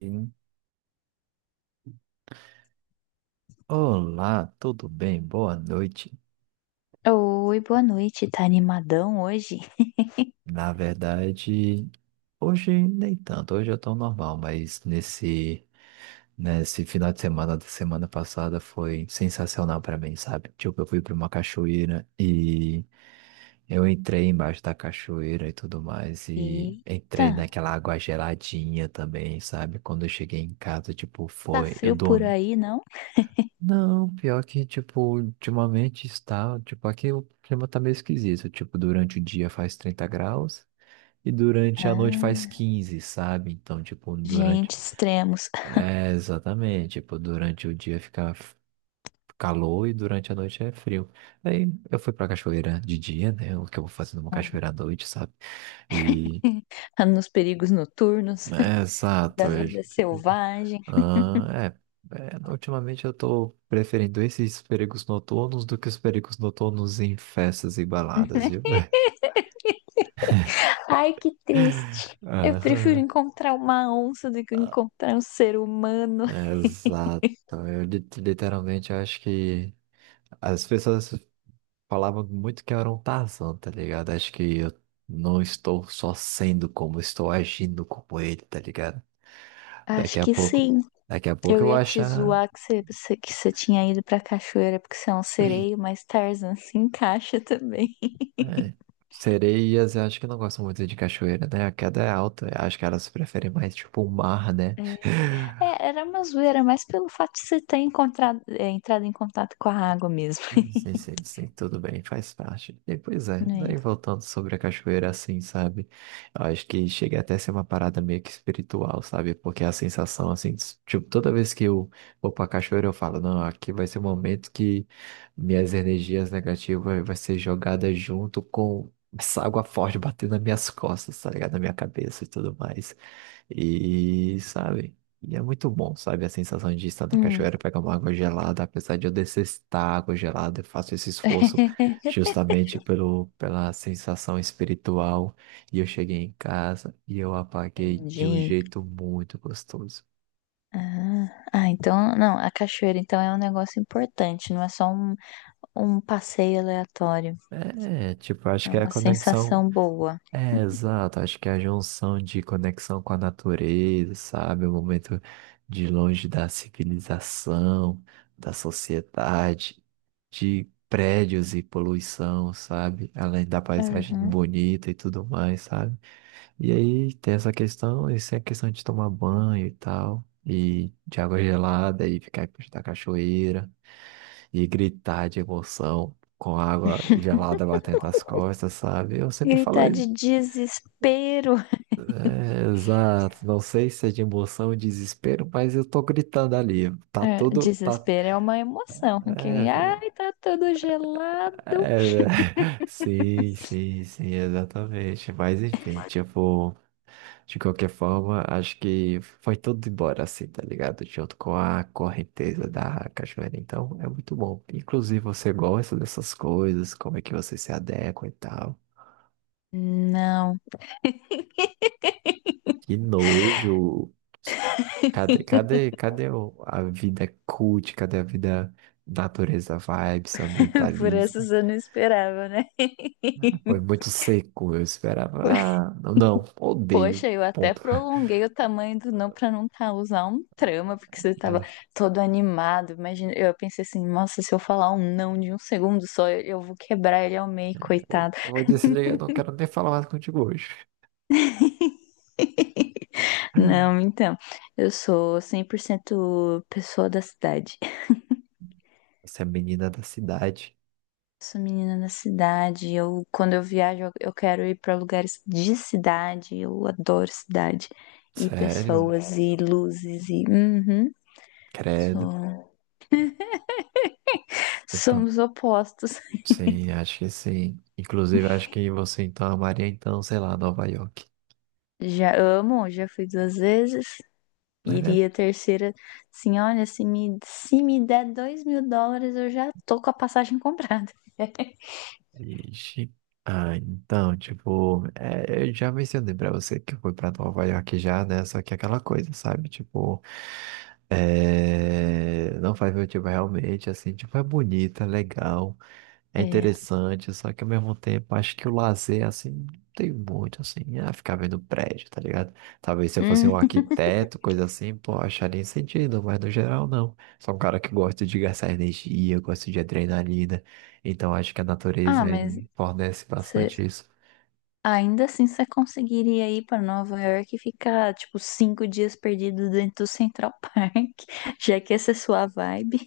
Sim. Olá, tudo bem? Boa noite. Oi, boa noite. Tá animadão hoje? Na verdade, hoje nem tanto, hoje eu tô normal, mas nesse final de semana da semana passada foi sensacional pra mim, sabe? Tipo, eu fui pra uma cachoeira e eu entrei embaixo da cachoeira e tudo mais, e Eita, entrei naquela água geladinha também, sabe? Quando eu cheguei em casa, tipo, tá foi, eu frio por dormi. aí, não? Não, pior que, tipo, ultimamente está, tipo, aqui o clima tá meio esquisito, tipo, durante o dia faz 30 graus e durante a noite faz Ah, 15 sabe? Então, tipo, gente, durante... extremos. É, exatamente, tipo, durante o dia fica calor e durante a noite é frio. Aí eu fui pra cachoeira de dia, né? O que eu vou fazer numa cachoeira à noite, sabe? E... Nos perigos noturnos, É, exato. da vida selvagem. Ah, é, Ultimamente eu tô preferindo esses perigos noturnos do que os perigos noturnos em festas e baladas, viu? Ai, que triste. Eu prefiro Aham. encontrar uma onça do que Ah, encontrar um ser humano. Exato. Eu literalmente acho que as pessoas falavam muito que eu era um Tarzan, tá ligado? Acho que eu não estou só sendo como estou agindo como ele, tá ligado? Acho Daqui a que pouco, sim. daqui a pouco Eu eu vou ia te achar. zoar que que você tinha ido pra cachoeira porque você é um sereio, mas Tarzan se encaixa também. É, sereias, eu acho que não gostam muito de cachoeira, né? A queda é alta, eu acho que elas preferem mais tipo o mar, né? É. É, era uma zoeira, mas pelo fato de você ter encontrado, é, entrado em contato com a água mesmo, Sim, sim, sim, sim, tudo bem, faz parte. E, pois é, né? daí voltando sobre a cachoeira, assim, sabe? Eu acho que chega até a ser uma parada meio que espiritual, sabe? Porque a sensação, assim, tipo, toda vez que eu vou pra cachoeira, eu falo, não, aqui vai ser o momento que minhas energias negativas vai ser jogada junto com essa água forte batendo nas minhas costas, tá ligado? Na minha cabeça e tudo mais. E, sabe? E é muito bom, sabe? A sensação de estar na Hum. cachoeira, pegar uma água gelada, apesar de eu detestar água gelada, eu faço esse esforço justamente pela sensação espiritual. E eu cheguei em casa e eu apaguei de um Entendi. jeito muito gostoso. Ah, então, não, a cachoeira então é um negócio importante, não é só um passeio aleatório. É, tipo, acho É que é a uma conexão. sensação boa. É, exato. Acho que a junção de conexão com a natureza, sabe? O momento de longe da civilização, da sociedade, de prédios e poluição, sabe? Além da paisagem Uhum. bonita e tudo mais, sabe? E aí tem essa questão, isso é questão de tomar banho e tal, e de água gelada, e ficar perto da cachoeira, e gritar de emoção. Com a água gelada batendo nas costas, sabe? Eu sempre falo. Gritar de desespero. É, exato, não sei se é de emoção ou desespero, mas eu tô gritando ali. Tá É, tudo, tá. desespero é uma emoção. Aquele, É, ai, tá tudo gelado. é, velho. Sim, sim, sim, exatamente. Mas enfim, tipo, de qualquer forma, acho que foi tudo embora assim, tá ligado? Junto com a correnteza da cachoeira. Então, é muito bom. Inclusive, você gosta dessas coisas, como é que você se adequa e tal. Não, Que nojo. Cadê a vida cult? Cadê a vida natureza vibes, por ambientalista? essas eu não esperava, né? Foi muito seco, eu esperava. Ah, não, não, odeio. Poxa, eu até Ponto. prolonguei o tamanho do não pra não causar um trama, porque você tava É, todo animado. Imagina, eu pensei assim, nossa, se eu falar um não de um segundo só, eu vou quebrar ele ao meio, coitado. eu vou desligar, eu não quero nem falar mais contigo hoje. Hum. Não, então, eu sou 100% pessoa da cidade. Você é menina da cidade. Sou menina da cidade. Eu, quando eu viajo, eu quero ir pra lugares de cidade. Eu adoro cidade e Sério? pessoas e luzes e uhum, Credo. sou- Então, somos opostos. sim, acho que sim. Inclusive, acho que você então amaria, então, sei lá, Nova York. Já amo, já fui duas vezes. Iria a É, terceira. Sim, olha, se me der US$ 2.000, eu já tô com a passagem comprada. ixi. Ah, então, tipo, é, eu já mencionei pra você que foi pra Nova York já, né? Só que é aquela coisa, sabe? Tipo, é, não faz meu tipo realmente, assim, tipo, é bonita, legal. É É. interessante, só que ao mesmo tempo acho que o lazer, assim, não tem muito, assim, é ficar vendo prédio, tá ligado? Talvez se eu fosse um Hum. arquiteto, coisa assim, pô, acharia sentido, mas no geral não. Sou um cara que gosta de gastar energia, gosto de adrenalina, então acho que a Ah, natureza ele mas me fornece você- bastante isso. ainda assim você conseguiria ir pra Nova York e ficar, tipo, 5 dias perdido dentro do Central Park, já que essa é sua vibe.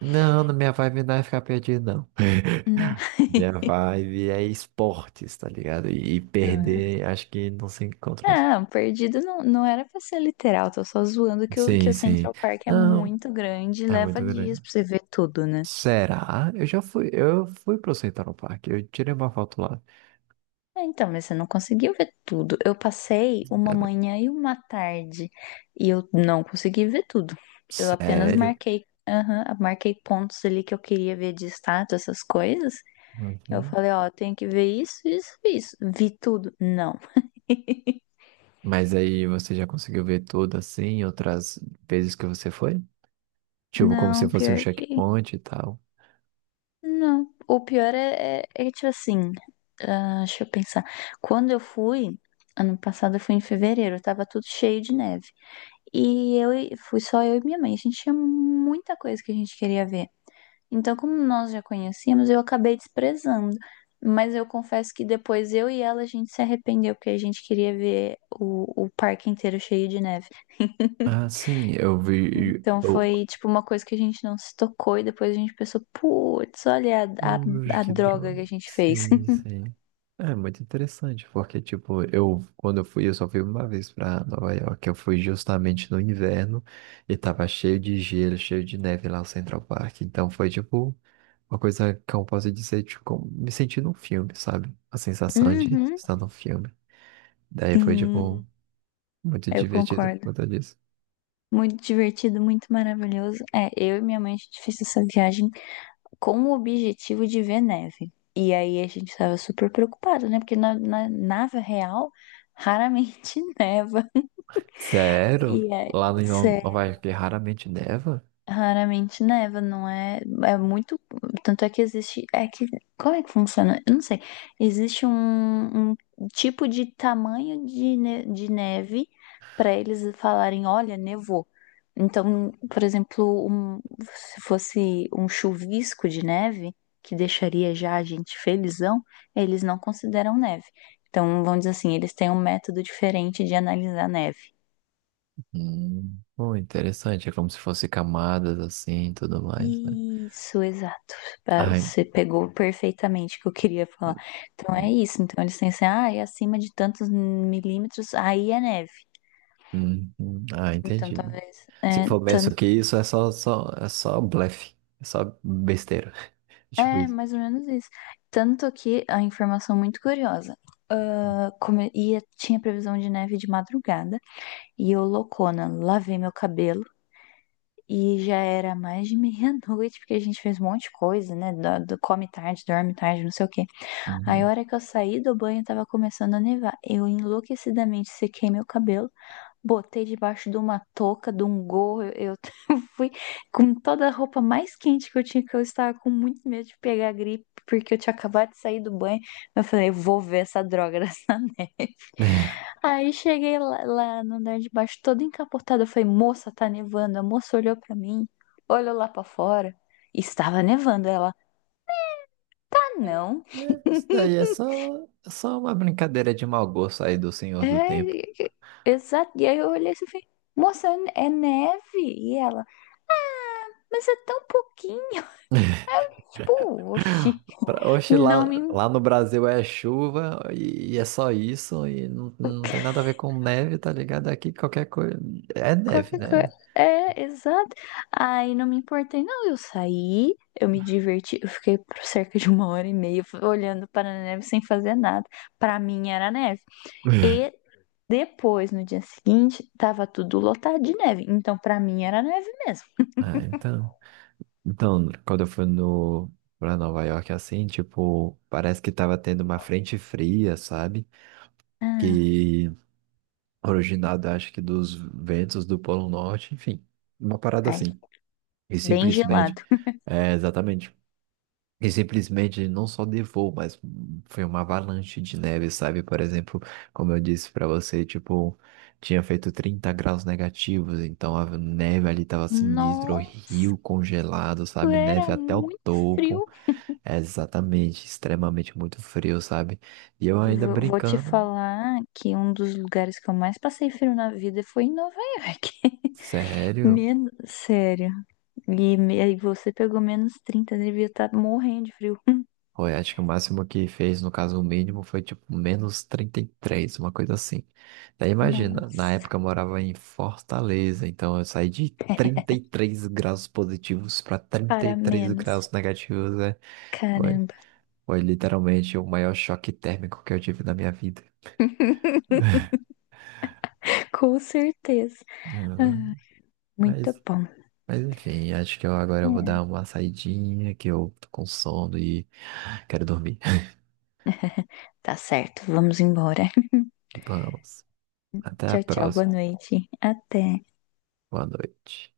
Não, na minha vibe não é ficar perdido, não. Não, Minha vibe é esportes, tá ligado? E, ah. perder, acho que não se encontra isso. Não, perdido não, não era pra ser literal, tô só zoando que o, que Sim, o sim. Central Park é Não, muito grande e é leva muito dias grande. pra você ver tudo, né? Será? Eu já fui, eu fui pro Central Park, eu tirei uma foto lá. Ah, então, mas você não conseguiu ver tudo. Eu passei uma manhã e uma tarde e eu não consegui ver tudo. Eu apenas Sério? marquei, aham, marquei pontos ali que eu queria ver de estátua, essas coisas. Eu Uhum. falei, ó, tem que ver isso, isso, isso. Vi tudo. Não. Mas aí você já conseguiu ver tudo assim, outras vezes que você foi? Tipo, como se Não, fosse um pior que. checkpoint e tal. Não. O pior é tipo assim. Ah, deixa eu pensar. Quando eu fui, ano passado eu fui em fevereiro, tava tudo cheio de neve. E fui só eu e minha mãe. A gente tinha muita coisa que a gente queria ver. Então, como nós já conhecíamos, eu acabei desprezando. Mas eu confesso que depois eu e ela a gente se arrependeu, porque a gente queria ver o parque inteiro cheio de neve. Ah, sim, eu vi. Então Eu. foi tipo uma coisa que a gente não se tocou e depois a gente pensou, putz, olha a, a, Ui, a que droga droga. que a gente fez. Sim, sim. É muito interessante, porque, tipo, eu, quando eu fui, eu só fui uma vez pra Nova York, eu fui justamente no inverno e tava cheio de gelo, cheio de neve lá no Central Park. Então foi, tipo, uma coisa que eu posso dizer, tipo, me senti num filme, sabe? A sensação de Uhum. estar num filme. Daí foi, Sim, tipo, muito eu divertido por concordo. conta disso. Muito divertido, muito maravilhoso. É, eu e minha mãe a gente fez essa viagem com o objetivo de ver neve. E aí a gente tava super preocupado, né? Porque na real raramente neva. Sério? E aí, Lá em Nova York raramente neva? raramente neva, não é? É muito. Tanto é que existe. É que. Como é que funciona? Eu não sei. Existe um tipo de tamanho de neve para eles falarem: olha, nevou. Então, por exemplo, se fosse um chuvisco de neve, que deixaria já a gente felizão, eles não consideram neve. Então, vamos dizer assim, eles têm um método diferente de analisar neve. Pô, interessante. É como se fosse camadas assim e tudo mais, né? Isso, exato. Ah, Ai, você pegou perfeitamente o que eu queria falar. Então é hum, isso. Então eles têm assim, ah, é acima de tantos milímetros, aí é neve. Hum. Ah, Então entendi. talvez Se é, for penso tanto, que isso é só, é só blefe. É só besteira. Tipo é isso. mais ou menos isso. Tanto que a informação muito curiosa. Ah, ia, tinha previsão de neve de madrugada e eu loucona, lavei meu cabelo. E já era mais de meia-noite, porque a gente fez um monte de coisa, né? Come tarde, dorme tarde, não sei o quê. Aí, a Uhum. hora que eu saí do banho, tava começando a nevar. Eu enlouquecidamente sequei meu cabelo, botei debaixo de uma touca, de um gorro. Eu fui com toda a roupa mais quente que eu tinha, que eu estava com muito medo de pegar gripe, porque eu tinha acabado de sair do banho. Eu falei, eu vou ver essa droga dessa neve. Aí cheguei lá, no andar de baixo, toda encapotada. Eu falei, moça, tá nevando. A moça olhou pra mim, olhou lá pra fora. Estava nevando. Ela, ah, É, não. isso daí é é só uma brincadeira de mau gosto aí do Senhor do Tempo. É, exato. E aí eu olhei assim e falei, moça, é neve? E ela, mas é tão pouquinho. Eu, tipo, oxi, Oxe, não me. Lá no Brasil é chuva e é só isso, e não, não tem nada a ver com neve, tá ligado? Aqui qualquer coisa é neve, Qualquer coisa. né? É, exato. Aí não me importei, não. Eu saí, eu me diverti, eu fiquei por cerca de uma hora e meia olhando para a neve sem fazer nada. Para mim era neve. E depois, no dia seguinte, tava tudo lotado de neve. Então, para mim era neve mesmo. Ah, então. Então, quando eu fui no, pra Nova York, assim, tipo, parece que tava tendo uma frente fria, sabe? Ah, Que originada, acho que dos ventos do Polo Norte, enfim, uma parada ai, assim. E bem simplesmente, gelado. é, exatamente. E simplesmente não só nevou, mas foi uma avalanche de neve, sabe? Por exemplo, como eu disse pra você, tipo, tinha feito -30 graus, então a neve ali tava sinistra, o Nossa, rio congelado, sabe? Neve era até o muito topo, frio. é exatamente, extremamente muito frio, sabe? E eu E ainda vou te brincando, falar que um dos lugares que eu mais passei frio na vida foi em Nova York. sério? Menos, sério. E aí você pegou -30, devia estar morrendo de frio. Foi, acho que o máximo que fez, no caso, o mínimo foi tipo -33, uma coisa assim. Daí imagina, na Nossa, época eu morava em Fortaleza, então eu saí de 33 graus para trinta e para três menos. graus negativos, né? Foi, Caramba, foi literalmente o maior choque térmico que eu tive na minha vida. com certeza. Ah, Ah, muito Mas, bom. mas enfim, acho que eu agora eu vou dar É, uma saidinha, que eu tô com sono e quero dormir. tá certo, vamos embora. Vamos, até a Tchau, tchau, boa próxima. noite. Até. Boa noite.